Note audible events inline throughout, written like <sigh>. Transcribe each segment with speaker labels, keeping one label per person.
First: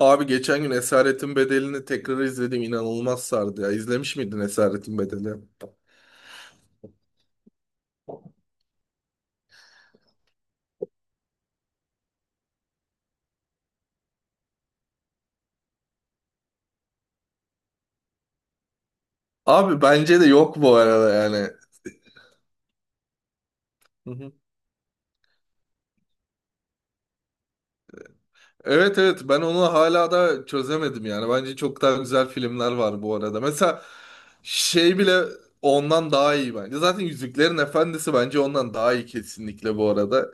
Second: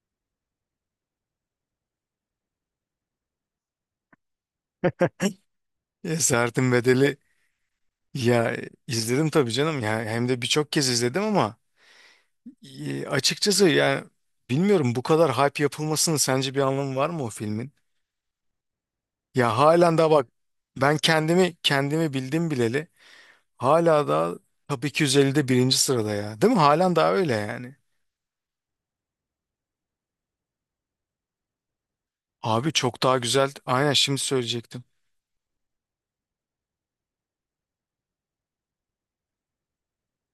Speaker 1: Abi geçen gün Esaretin Bedeli'ni tekrar izledim. İnanılmaz sardı ya. İzlemiş miydin Esaretin Bedeli?
Speaker 2: Esaretin Bedeli ya, izledim tabii canım, ya hem de birçok kez izledim ama açıkçası yani bilmiyorum, bu kadar hype yapılmasının sence bir anlamı var mı o filmin? Ya
Speaker 1: Abi
Speaker 2: halen daha
Speaker 1: bence de
Speaker 2: bak,
Speaker 1: yok bu
Speaker 2: ben
Speaker 1: arada yani.
Speaker 2: kendimi bildim bileli hala da
Speaker 1: <laughs>
Speaker 2: Top 250'de birinci sırada ya, değil mi? Halen daha öyle yani.
Speaker 1: Evet evet, ben onu hala da çözemedim yani. Bence çok daha güzel
Speaker 2: Abi
Speaker 1: filmler
Speaker 2: çok
Speaker 1: var bu
Speaker 2: daha
Speaker 1: arada.
Speaker 2: güzel,
Speaker 1: Mesela
Speaker 2: aynen şimdi söyleyecektim.
Speaker 1: şey bile ondan daha iyi bence. Zaten Yüzüklerin Efendisi bence ondan daha iyi kesinlikle bu arada.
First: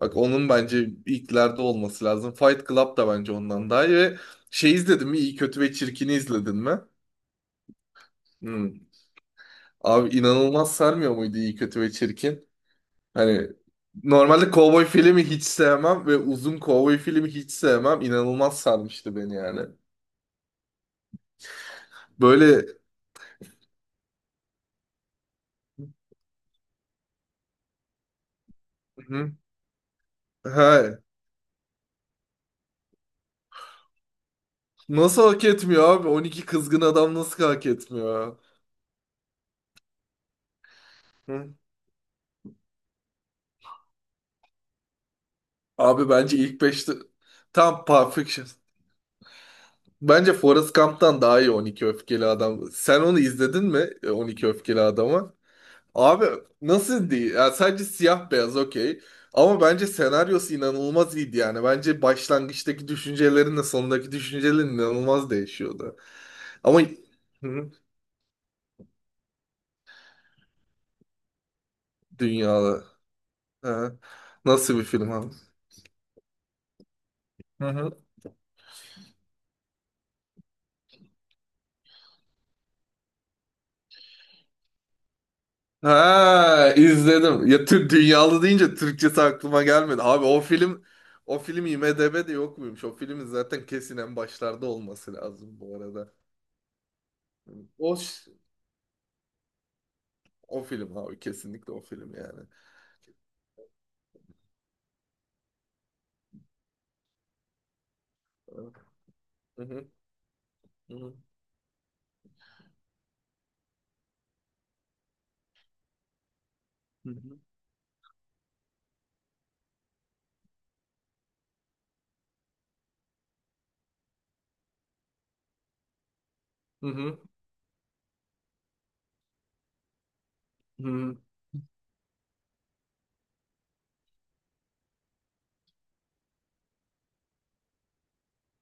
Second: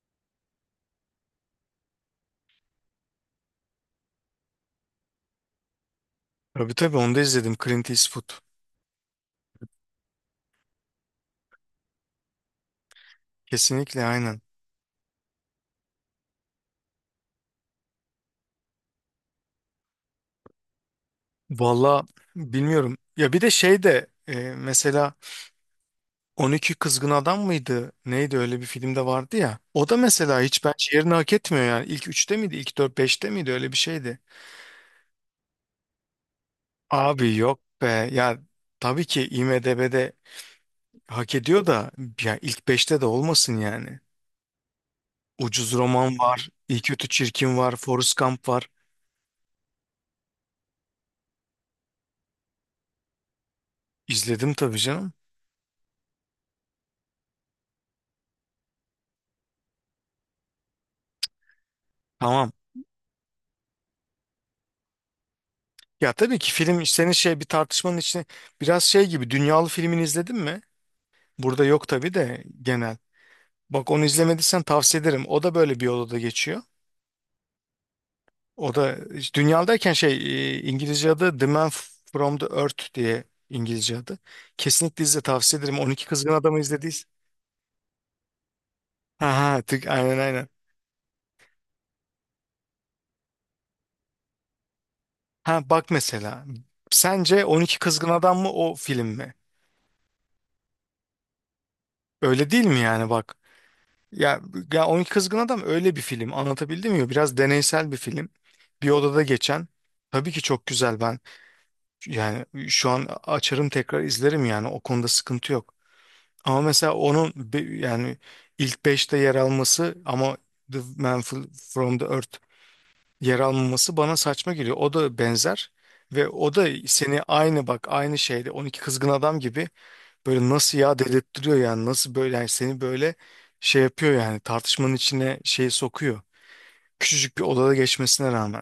Speaker 1: Bak onun bence ilklerde olması lazım. Fight Club da bence ondan daha iyi. Ve şey izledin mi? İyi Kötü ve Çirkin'i izledin
Speaker 2: Tabii
Speaker 1: mi?
Speaker 2: tabii, onu da izledim, Clint Eastwood,
Speaker 1: Hmm. Abi inanılmaz sarmıyor muydu İyi Kötü ve Çirkin? Hani
Speaker 2: kesinlikle aynen.
Speaker 1: normalde kovboy filmi hiç sevmem ve uzun kovboy filmi hiç sevmem. İnanılmaz sarmıştı beni yani.
Speaker 2: Valla
Speaker 1: Böyle.
Speaker 2: bilmiyorum ya, bir de şey de mesela 12 Kızgın Adam mıydı? Neydi öyle, bir filmde
Speaker 1: Hı.
Speaker 2: vardı ya. O da mesela hiç
Speaker 1: he,
Speaker 2: bence yerini hak etmiyor yani. İlk üçte miydi? İlk dört beşte miydi? Öyle bir şeydi.
Speaker 1: Nasıl hak etmiyor abi? 12 kızgın adam
Speaker 2: Abi
Speaker 1: nasıl
Speaker 2: yok
Speaker 1: hak
Speaker 2: be.
Speaker 1: etmiyor ya?
Speaker 2: Ya tabii ki IMDb'de hak
Speaker 1: Hı.
Speaker 2: ediyor da, ya ilk beşte de olmasın yani. Ucuz
Speaker 1: Abi
Speaker 2: Roman
Speaker 1: bence
Speaker 2: var.
Speaker 1: ilk
Speaker 2: İyi
Speaker 1: beşte
Speaker 2: Kötü Çirkin var.
Speaker 1: tam
Speaker 2: Forrest
Speaker 1: Perfection.
Speaker 2: Gump var.
Speaker 1: Bence Forrest Gump'tan daha iyi 12 Öfkeli Adam. Sen onu izledin mi 12
Speaker 2: İzledim tabii
Speaker 1: Öfkeli
Speaker 2: canım.
Speaker 1: Adam'ı? Abi nasıl değil? Yani sadece siyah beyaz okey. Ama bence senaryosu inanılmaz iyiydi yani. Bence
Speaker 2: Tamam.
Speaker 1: başlangıçtaki düşüncelerinle sondaki düşüncelerin inanılmaz değişiyordu.
Speaker 2: Ya tabii ki
Speaker 1: Ama
Speaker 2: film senin şey bir
Speaker 1: hı hı.
Speaker 2: tartışmanın içine, biraz şey gibi, dünyalı filmini izledin mi? Burada yok tabii de,
Speaker 1: Dünyada.
Speaker 2: genel.
Speaker 1: He.
Speaker 2: Bak onu izlemediysen
Speaker 1: Nasıl bir
Speaker 2: tavsiye
Speaker 1: film
Speaker 2: ederim.
Speaker 1: abi?
Speaker 2: O da böyle bir odada geçiyor.
Speaker 1: Hı hı.
Speaker 2: O da işte dünyadayken şey, İngilizce adı The Man From The Earth diye, İngilizce adı. Kesinlikle izle, tavsiye ederim. 12 Kızgın Adam'ı
Speaker 1: Ha
Speaker 2: izlediyiz.
Speaker 1: izledim. Ya Türk dünyalı deyince Türkçesi
Speaker 2: Ha ha
Speaker 1: aklıma
Speaker 2: tık,
Speaker 1: gelmedi.
Speaker 2: aynen
Speaker 1: Abi o
Speaker 2: aynen.
Speaker 1: film o film IMDb'de yok muymuş? O filmin zaten kesin en başlarda olması lazım
Speaker 2: Ha
Speaker 1: bu
Speaker 2: bak
Speaker 1: arada.
Speaker 2: mesela. Sence 12
Speaker 1: O
Speaker 2: Kızgın
Speaker 1: ş-
Speaker 2: Adam mı, o film mi?
Speaker 1: o film abi kesinlikle o film yani.
Speaker 2: Öyle değil mi yani, bak. Ya, ya 12 Kızgın Adam öyle bir film, anlatabildim mi? Biraz deneysel bir film. Bir odada
Speaker 1: Hı
Speaker 2: geçen.
Speaker 1: hı,
Speaker 2: Tabii ki çok
Speaker 1: hı
Speaker 2: güzel
Speaker 1: hı,
Speaker 2: ben. Yani şu an açarım tekrar izlerim, yani o konuda sıkıntı yok. Ama mesela onun
Speaker 1: hı
Speaker 2: yani ilk beşte yer alması ama The Man From The Earth yer almaması bana saçma geliyor. O da benzer, ve o da
Speaker 1: hı,
Speaker 2: seni aynı bak, aynı şeyde 12 Kızgın Adam gibi böyle nasıl
Speaker 1: hı
Speaker 2: ya
Speaker 1: hı.
Speaker 2: dedirttiriyor yani, nasıl böyle yani seni böyle şey yapıyor yani, tartışmanın içine şeyi sokuyor. Küçücük bir odada geçmesine rağmen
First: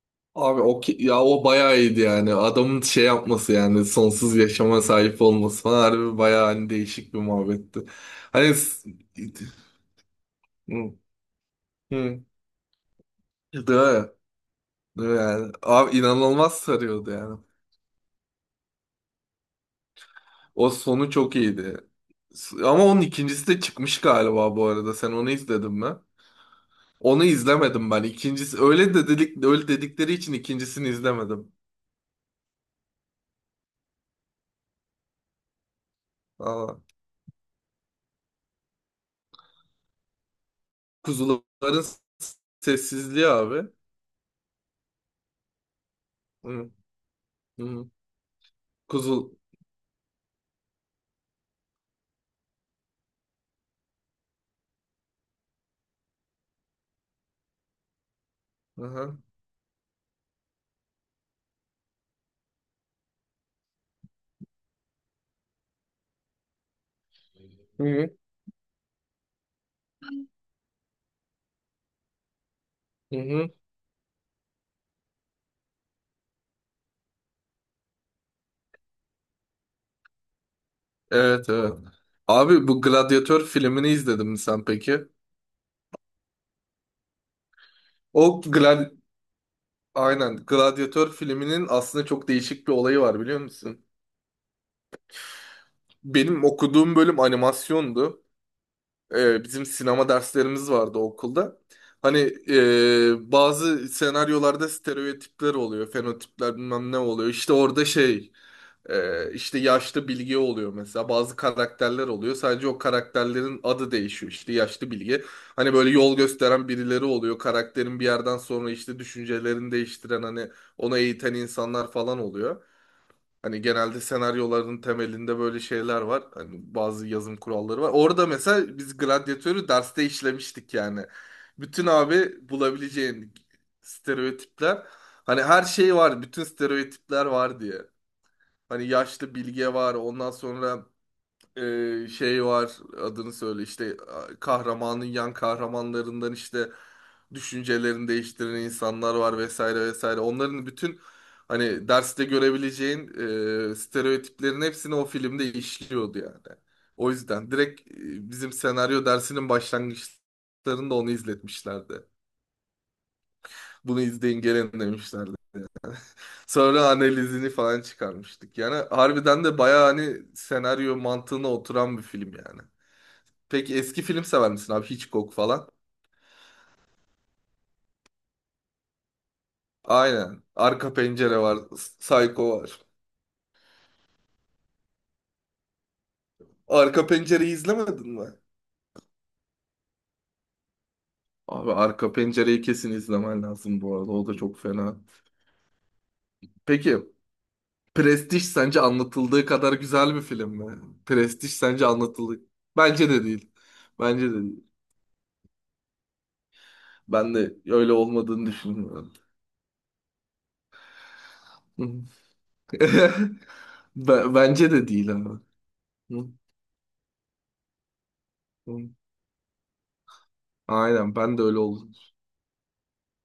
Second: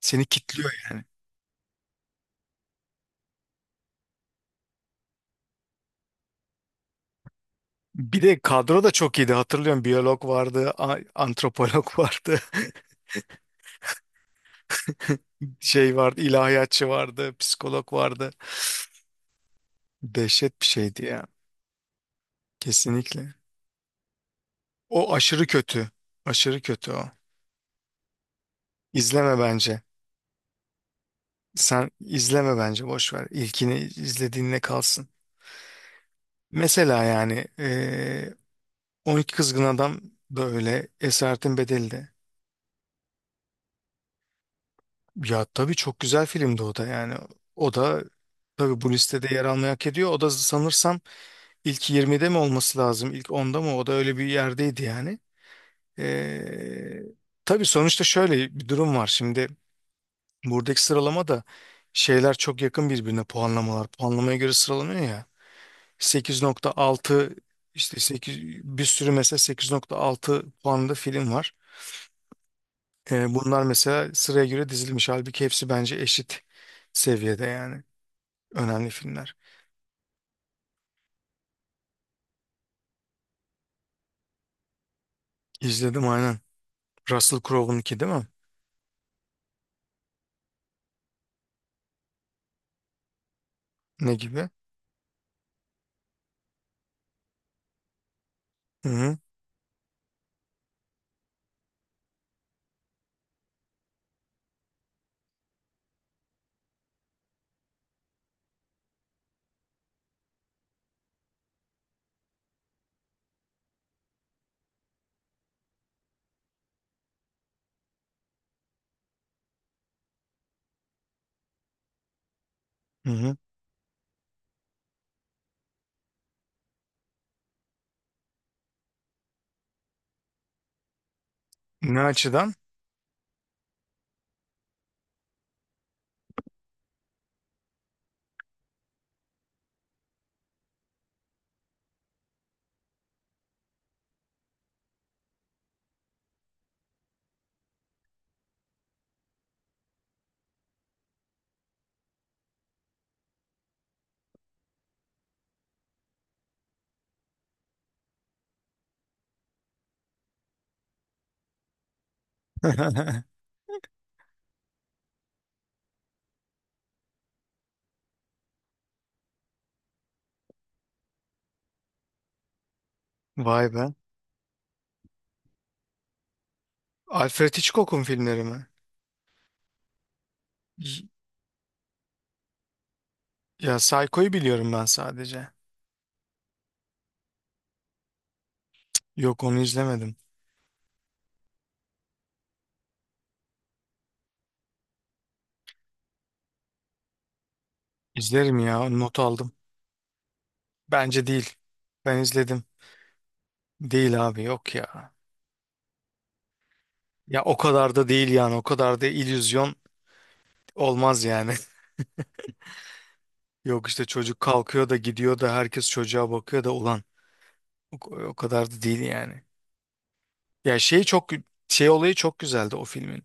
Speaker 2: seni
Speaker 1: Abi
Speaker 2: kitliyor
Speaker 1: o ki-
Speaker 2: yani.
Speaker 1: ya o bayağı iyiydi yani. Adamın şey yapması yani sonsuz yaşama sahip olması falan harbi bayağı hani değişik bir muhabbetti.
Speaker 2: Bir de
Speaker 1: Hani
Speaker 2: kadro da
Speaker 1: s-
Speaker 2: çok iyiydi, hatırlıyorum biyolog vardı,
Speaker 1: Hı.
Speaker 2: antropolog
Speaker 1: Hı.
Speaker 2: vardı. <laughs>
Speaker 1: Değil mi? Değil mi yani,
Speaker 2: Şey
Speaker 1: abi
Speaker 2: vardı,
Speaker 1: inanılmaz
Speaker 2: ilahiyatçı
Speaker 1: sarıyordu
Speaker 2: vardı,
Speaker 1: yani.
Speaker 2: psikolog vardı. Dehşet bir
Speaker 1: O
Speaker 2: şeydi
Speaker 1: sonu
Speaker 2: ya.
Speaker 1: çok iyiydi. S- Ama onun
Speaker 2: Kesinlikle.
Speaker 1: ikincisi de çıkmış galiba bu arada.
Speaker 2: O
Speaker 1: Sen onu
Speaker 2: aşırı
Speaker 1: izledin mi?
Speaker 2: kötü. Aşırı kötü o.
Speaker 1: Onu izlemedim ben. İkincisi öyle de
Speaker 2: İzleme
Speaker 1: dedik öyle
Speaker 2: bence.
Speaker 1: dedikleri için ikincisini izlemedim.
Speaker 2: Sen izleme bence, boş ver. İlkini izlediğinle kalsın.
Speaker 1: Aa,
Speaker 2: Mesela yani 12 Kızgın Adam da öyle, Esaretin
Speaker 1: kuzuların
Speaker 2: Bedeli
Speaker 1: s-
Speaker 2: de.
Speaker 1: sessizliği abi.
Speaker 2: Ya tabii çok güzel filmdi
Speaker 1: Hı,
Speaker 2: o da yani. O
Speaker 1: hı.
Speaker 2: da tabii bu listede
Speaker 1: Kuzul.
Speaker 2: yer almayı hak ediyor. O da sanırsam ilk yirmide mi olması lazım? İlk onda mı? O da öyle bir yerdeydi yani. Ee, tabii sonuçta şöyle bir durum var.
Speaker 1: Aha.
Speaker 2: Şimdi buradaki sıralama da şeyler çok yakın birbirine, puanlamalar. Puanlamaya göre sıralanıyor ya. 8.6
Speaker 1: Hı
Speaker 2: işte,
Speaker 1: hı.
Speaker 2: 8, bir sürü mesela 8.6 puanlı film var.
Speaker 1: Hı
Speaker 2: Ee,
Speaker 1: hı.
Speaker 2: bunlar mesela sıraya göre dizilmiş. Halbuki hepsi bence eşit seviyede yani. Önemli filmler.
Speaker 1: Evet evet. Abi bu Gladyatör filmini izledin mi sen peki?
Speaker 2: İzledim aynen. Russell Crowe'unki değil mi?
Speaker 1: O glad Aynen. Gladyatör filminin aslında çok değişik bir olayı var biliyor musun?
Speaker 2: Ne gibi?
Speaker 1: Benim okuduğum bölüm animasyondu.
Speaker 2: Hı hı.
Speaker 1: Bizim sinema derslerimiz vardı okulda. Hani bazı senaryolarda stereotipler oluyor, fenotipler bilmem ne oluyor. İşte orada şey, işte yaşlı bilge oluyor mesela. Bazı karakterler oluyor. Sadece o karakterlerin adı değişiyor. İşte yaşlı bilge. Hani böyle yol gösteren birileri oluyor. Karakterin bir yerden sonra işte düşüncelerini değiştiren hani onu eğiten insanlar falan oluyor.
Speaker 2: Hı hı.
Speaker 1: Hani genelde senaryoların temelinde böyle şeyler var. Hani bazı yazım kuralları var. Orada mesela biz gladyatörü derste işlemiştik yani. Bütün
Speaker 2: Ne
Speaker 1: abi
Speaker 2: açıdan?
Speaker 1: bulabileceğin stereotipler. Hani her şey var. Bütün stereotipler var diye. Hani yaşlı bilge var. Ondan sonra şey var, adını söyle işte a- kahramanın yan kahramanlarından işte düşüncelerini değiştiren insanlar var vesaire vesaire. Onların bütün hani derste görebileceğin stereotiplerin hepsini o filmde işliyordu yani. O yüzden direkt bizim senaryo dersinin başlangıçlarında onu izletmişlerdi.
Speaker 2: <laughs>
Speaker 1: Bunu izleyin gelin demişlerdi. Sonra analizini falan çıkarmıştık. Yani harbiden de bayağı hani senaryo mantığına oturan bir film yani.
Speaker 2: Vay
Speaker 1: Peki
Speaker 2: be.
Speaker 1: eski film sever misin abi? Hitchcock falan.
Speaker 2: Alfred Hitchcock'un filmleri mi?
Speaker 1: Aynen. Arka Pencere var. Psycho var.
Speaker 2: Ya Psycho'yu biliyorum ben sadece.
Speaker 1: Arka Pencere'yi izlemedin mi?
Speaker 2: Yok onu izlemedim.
Speaker 1: Abi Arka Pencere'yi kesin izlemen lazım bu arada. O da çok fena. Peki Prestige
Speaker 2: İzlerim
Speaker 1: sence
Speaker 2: ya, not
Speaker 1: anlatıldığı
Speaker 2: aldım.
Speaker 1: kadar güzel bir film mi?
Speaker 2: Bence
Speaker 1: Prestige
Speaker 2: değil.
Speaker 1: sence
Speaker 2: Ben
Speaker 1: anlatıldığı...
Speaker 2: izledim.
Speaker 1: Bence de değil.
Speaker 2: Değil
Speaker 1: Bence de
Speaker 2: abi,
Speaker 1: değil.
Speaker 2: yok ya.
Speaker 1: Ben
Speaker 2: Ya o
Speaker 1: de öyle
Speaker 2: kadar da değil
Speaker 1: olmadığını
Speaker 2: yani, o kadar da
Speaker 1: düşünmüyorum.
Speaker 2: illüzyon olmaz yani.
Speaker 1: Hı. <laughs>
Speaker 2: <laughs> Yok işte,
Speaker 1: Be-
Speaker 2: çocuk
Speaker 1: Bence de
Speaker 2: kalkıyor da
Speaker 1: değil abi.
Speaker 2: gidiyor da herkes
Speaker 1: Hı,
Speaker 2: çocuğa bakıyor da, ulan o kadar
Speaker 1: hı.
Speaker 2: da değil yani. Ya şey
Speaker 1: Aynen
Speaker 2: çok,
Speaker 1: ben de öyle
Speaker 2: şey
Speaker 1: oldum.
Speaker 2: olayı çok güzeldi o filmin.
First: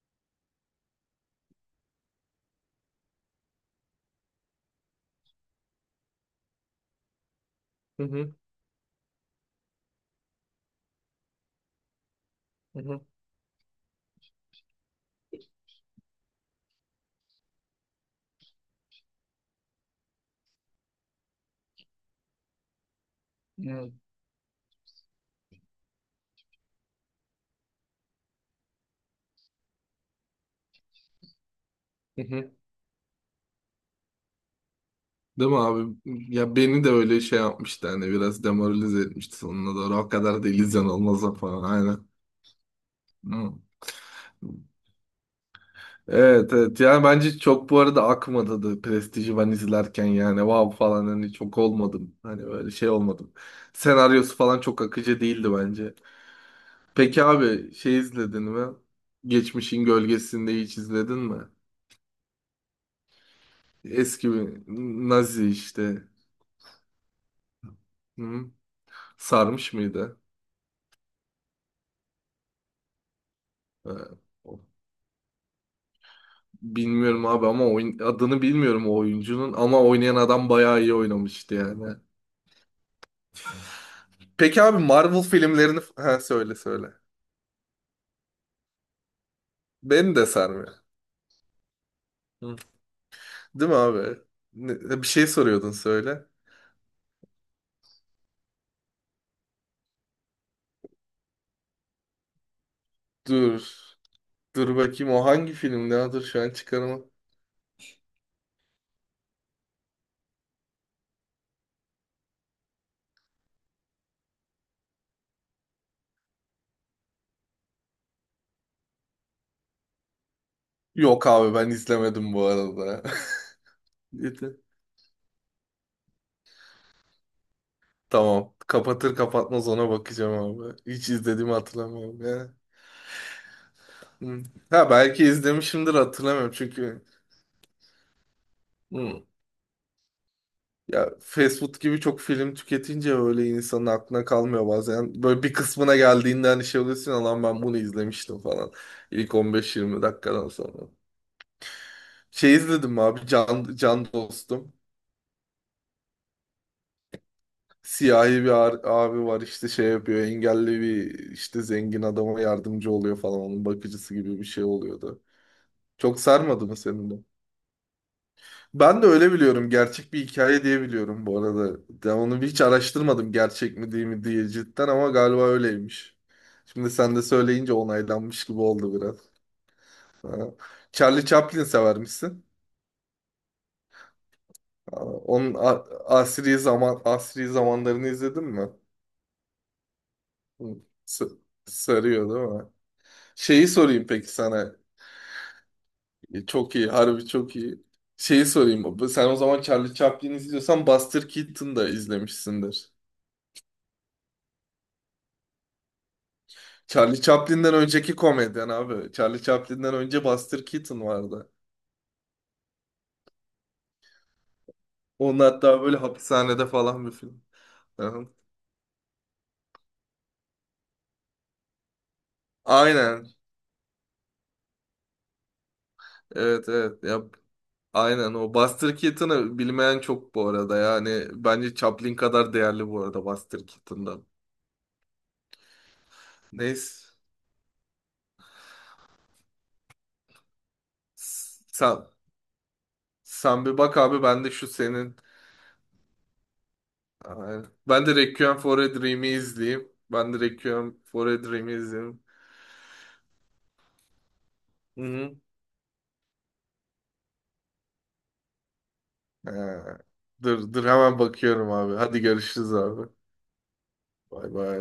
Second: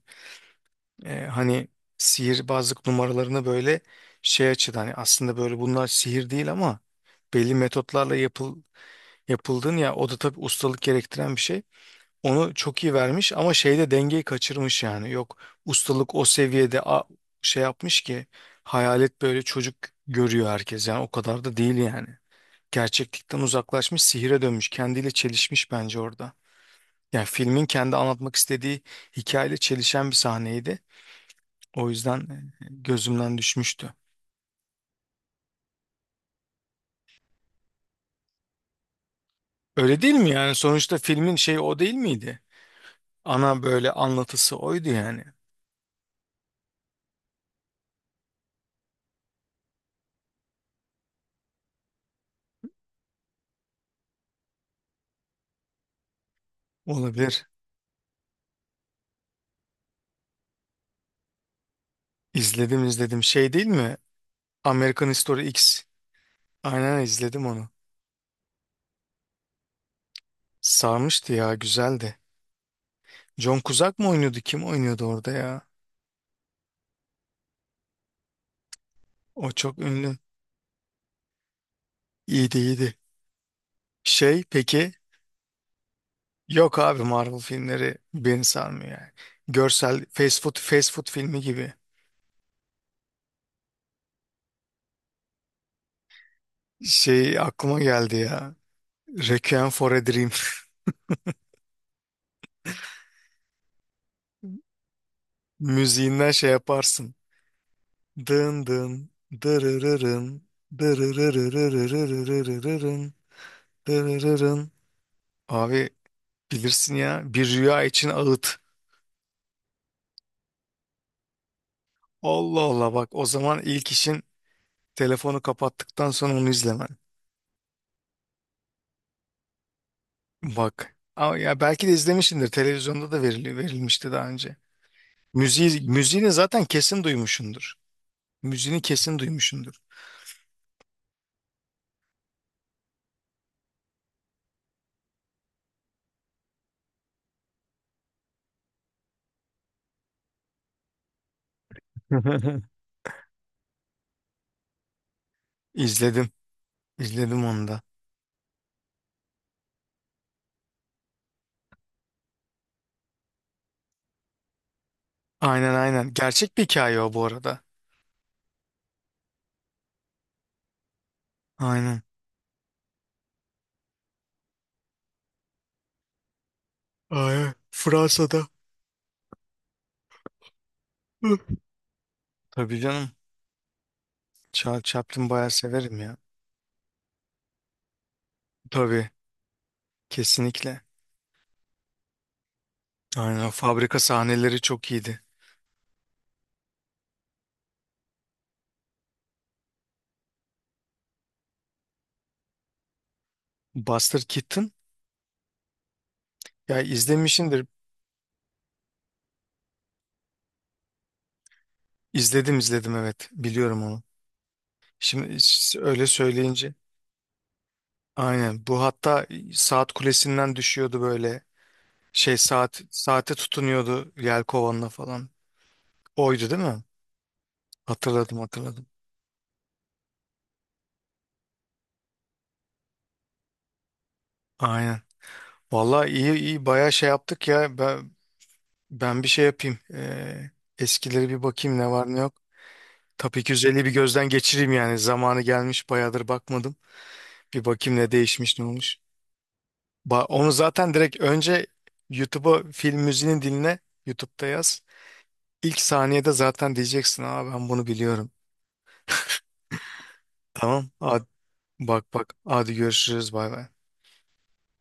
Speaker 2: Hani sihirbazlık numaralarını böyle şey açıdan, hani aslında böyle bunlar sihir değil ama belli
Speaker 1: Hı
Speaker 2: metotlarla
Speaker 1: hı,
Speaker 2: yapıldığın ya, o da tabii ustalık gerektiren bir şey. Onu
Speaker 1: hı
Speaker 2: çok iyi
Speaker 1: hı,
Speaker 2: vermiş ama şeyde dengeyi kaçırmış yani. Yok, ustalık o seviyede şey yapmış ki hayalet böyle çocuk görüyor herkes, yani o kadar da değil yani. Gerçeklikten uzaklaşmış, sihire dönmüş, kendiyle çelişmiş bence orada. Yani filmin kendi anlatmak istediği hikayeyle çelişen bir sahneydi. O yüzden
Speaker 1: hı hı.
Speaker 2: gözümden düşmüştü.
Speaker 1: Değil mi abi? Ya beni de öyle şey yapmıştı hani biraz demoralize etmişti sonuna doğru.
Speaker 2: Öyle
Speaker 1: O
Speaker 2: değil mi
Speaker 1: kadar da
Speaker 2: yani?
Speaker 1: illüzyon
Speaker 2: Sonuçta filmin
Speaker 1: olmaz
Speaker 2: şeyi
Speaker 1: falan
Speaker 2: o değil
Speaker 1: aynen.
Speaker 2: miydi?
Speaker 1: Hı.
Speaker 2: Ana böyle anlatısı oydu yani.
Speaker 1: Evet evet, yani bence çok bu arada akmadı da Prestige'i ben izlerken yani wow falan hani çok olmadım. Hani böyle şey olmadım. Senaryosu falan çok akıcı değildi bence. Peki
Speaker 2: Olabilir.
Speaker 1: abi şey izledin mi? Geçmişin Gölgesi'nde hiç izledin mi?
Speaker 2: İzledim izledim. Şey değil mi?
Speaker 1: Eski bir
Speaker 2: American
Speaker 1: Nazi
Speaker 2: History X.
Speaker 1: işte.
Speaker 2: Aynen, izledim onu.
Speaker 1: Hı? Sarmış mıydı?
Speaker 2: Sarmıştı ya, güzeldi. John Cusack mı
Speaker 1: Ha.
Speaker 2: oynuyordu? Kim oynuyordu orada ya?
Speaker 1: Bilmiyorum abi ama oyun, adını bilmiyorum o
Speaker 2: O
Speaker 1: oyuncunun
Speaker 2: çok
Speaker 1: ama oynayan
Speaker 2: ünlü.
Speaker 1: adam bayağı iyi oynamıştı yani.
Speaker 2: İyiydi iyiydi. Şey
Speaker 1: Peki abi
Speaker 2: peki?
Speaker 1: Marvel filmlerini ha söyle
Speaker 2: Yok
Speaker 1: söyle.
Speaker 2: abi, Marvel filmleri beni sarmıyor yani. Görsel
Speaker 1: Beni de
Speaker 2: fast food,
Speaker 1: sarmıyor.
Speaker 2: fast food filmi gibi.
Speaker 1: Hı. Değil mi abi? Ne- bir şey soruyordun söyle.
Speaker 2: Şey aklıma geldi ya. Requiem for a Dream.
Speaker 1: Dur. Dur bakayım o hangi
Speaker 2: <laughs>
Speaker 1: filmdi? Ha, dur
Speaker 2: Müziğinden
Speaker 1: şu an
Speaker 2: şey
Speaker 1: çıkarama.
Speaker 2: yaparsın. Dın dın, dırırırın, dırırırırırırırırın, dırırırın. Abi bilirsin ya, bir rüya için ağıt.
Speaker 1: Yok abi ben izlemedim bu
Speaker 2: Allah Allah,
Speaker 1: arada.
Speaker 2: bak o zaman ilk
Speaker 1: <laughs>
Speaker 2: işin
Speaker 1: Yeter.
Speaker 2: telefonu kapattıktan sonra onu izlemen.
Speaker 1: Tamam. Kapatır kapatmaz ona bakacağım abi.
Speaker 2: Bak
Speaker 1: Hiç
Speaker 2: ama
Speaker 1: izlediğimi
Speaker 2: ya belki de
Speaker 1: hatırlamıyorum
Speaker 2: izlemişsindir,
Speaker 1: ya.
Speaker 2: televizyonda da verilmişti daha
Speaker 1: Hı.
Speaker 2: önce.
Speaker 1: Ha belki
Speaker 2: Müziği,
Speaker 1: izlemişimdir
Speaker 2: müziğini
Speaker 1: hatırlamıyorum
Speaker 2: zaten
Speaker 1: çünkü.
Speaker 2: kesin duymuşsundur. Müziğini kesin
Speaker 1: Hı.
Speaker 2: duymuşsundur.
Speaker 1: Ya fast food gibi çok film tüketince öyle insanın aklına kalmıyor bazen. Böyle bir kısmına geldiğinde hani şey oluyorsun ya, lan ben bunu izlemiştim falan. İlk 15-20 dakikadan sonra. Şey
Speaker 2: <laughs>
Speaker 1: izledim abi Can, Can Dostum.
Speaker 2: İzledim. İzledim onu da.
Speaker 1: Siyahi bir ar- abi var işte şey yapıyor engelli bir işte zengin adama yardımcı oluyor falan onun bakıcısı gibi bir şey oluyordu.
Speaker 2: Aynen aynen.
Speaker 1: Çok
Speaker 2: Gerçek bir
Speaker 1: sarmadı mı
Speaker 2: hikaye
Speaker 1: senin
Speaker 2: o,
Speaker 1: de?
Speaker 2: bu arada.
Speaker 1: Ben de öyle biliyorum. Gerçek bir hikaye diye biliyorum bu arada.
Speaker 2: Aynen.
Speaker 1: Ya onu hiç araştırmadım gerçek mi değil mi diye cidden ama galiba öyleymiş. Şimdi sen de
Speaker 2: Aynen.
Speaker 1: söyleyince onaylanmış
Speaker 2: Fransa'da.
Speaker 1: gibi oldu biraz. Ha. Charlie
Speaker 2: Hı.
Speaker 1: Chaplin severmişsin.
Speaker 2: Tabii canım. Charles
Speaker 1: Aa,
Speaker 2: Chaplin bayağı
Speaker 1: onun a-
Speaker 2: severim ya.
Speaker 1: asri zaman asri zamanlarını izledin mi?
Speaker 2: Tabii.
Speaker 1: Hı.
Speaker 2: Kesinlikle.
Speaker 1: S- Sarıyor değil mi?
Speaker 2: Aynen, o
Speaker 1: Şeyi
Speaker 2: fabrika
Speaker 1: sorayım peki
Speaker 2: sahneleri
Speaker 1: sana.
Speaker 2: çok iyiydi.
Speaker 1: Çok iyi, harbi çok iyi. Şeyi sorayım. Sen o zaman Charlie Chaplin izliyorsan Buster Keaton da izlemişsindir.
Speaker 2: Buster Keaton ya,
Speaker 1: Charlie
Speaker 2: izlemişindir.
Speaker 1: Chaplin'den önceki komedyen abi. Charlie Chaplin'den önce Buster Keaton vardı.
Speaker 2: İzledim izledim, evet biliyorum onu. Şimdi
Speaker 1: Onun hatta böyle
Speaker 2: öyle
Speaker 1: hapishanede
Speaker 2: söyleyince
Speaker 1: falan bir film. Aha.
Speaker 2: aynen, bu hatta saat kulesinden düşüyordu böyle, şey, saat
Speaker 1: Aynen.
Speaker 2: saate tutunuyordu yelkovanla falan. Oydu değil
Speaker 1: Evet
Speaker 2: mi?
Speaker 1: evet. Ya, aynen
Speaker 2: Hatırladım
Speaker 1: o.
Speaker 2: hatırladım.
Speaker 1: Buster Keaton'ı bilmeyen çok bu arada. Yani bence Chaplin kadar değerli bu arada Buster Keaton'dan.
Speaker 2: Aynen. Vallahi iyi iyi bayağı
Speaker 1: Neyse.
Speaker 2: şey yaptık ya, ben bir şey yapayım. Eskileri bir
Speaker 1: S-
Speaker 2: bakayım, ne
Speaker 1: Sen,
Speaker 2: var ne yok. Tabii ki
Speaker 1: sen bir
Speaker 2: 150 bir
Speaker 1: bak abi
Speaker 2: gözden
Speaker 1: ben de şu
Speaker 2: geçireyim yani,
Speaker 1: senin.
Speaker 2: zamanı gelmiş bayağıdır bakmadım. Bir
Speaker 1: Aynen.
Speaker 2: bakayım
Speaker 1: Ben
Speaker 2: ne
Speaker 1: de Requiem
Speaker 2: değişmiş ne
Speaker 1: for a
Speaker 2: olmuş.
Speaker 1: Dream'i izleyeyim. Ben de
Speaker 2: Onu zaten
Speaker 1: Requiem
Speaker 2: direkt
Speaker 1: for a
Speaker 2: önce
Speaker 1: Dream'i izleyeyim.
Speaker 2: YouTube'a film müziğini dinle. YouTube'da yaz.
Speaker 1: Hı hı.
Speaker 2: İlk saniyede zaten diyeceksin. Aa, ben bunu biliyorum.
Speaker 1: Ha. Dur dur
Speaker 2: Tamam.
Speaker 1: hemen
Speaker 2: Hadi,
Speaker 1: bakıyorum abi.
Speaker 2: bak
Speaker 1: Hadi
Speaker 2: bak.
Speaker 1: görüşürüz
Speaker 2: Hadi
Speaker 1: abi.
Speaker 2: görüşürüz. Bay bay.
Speaker 1: Bay bay.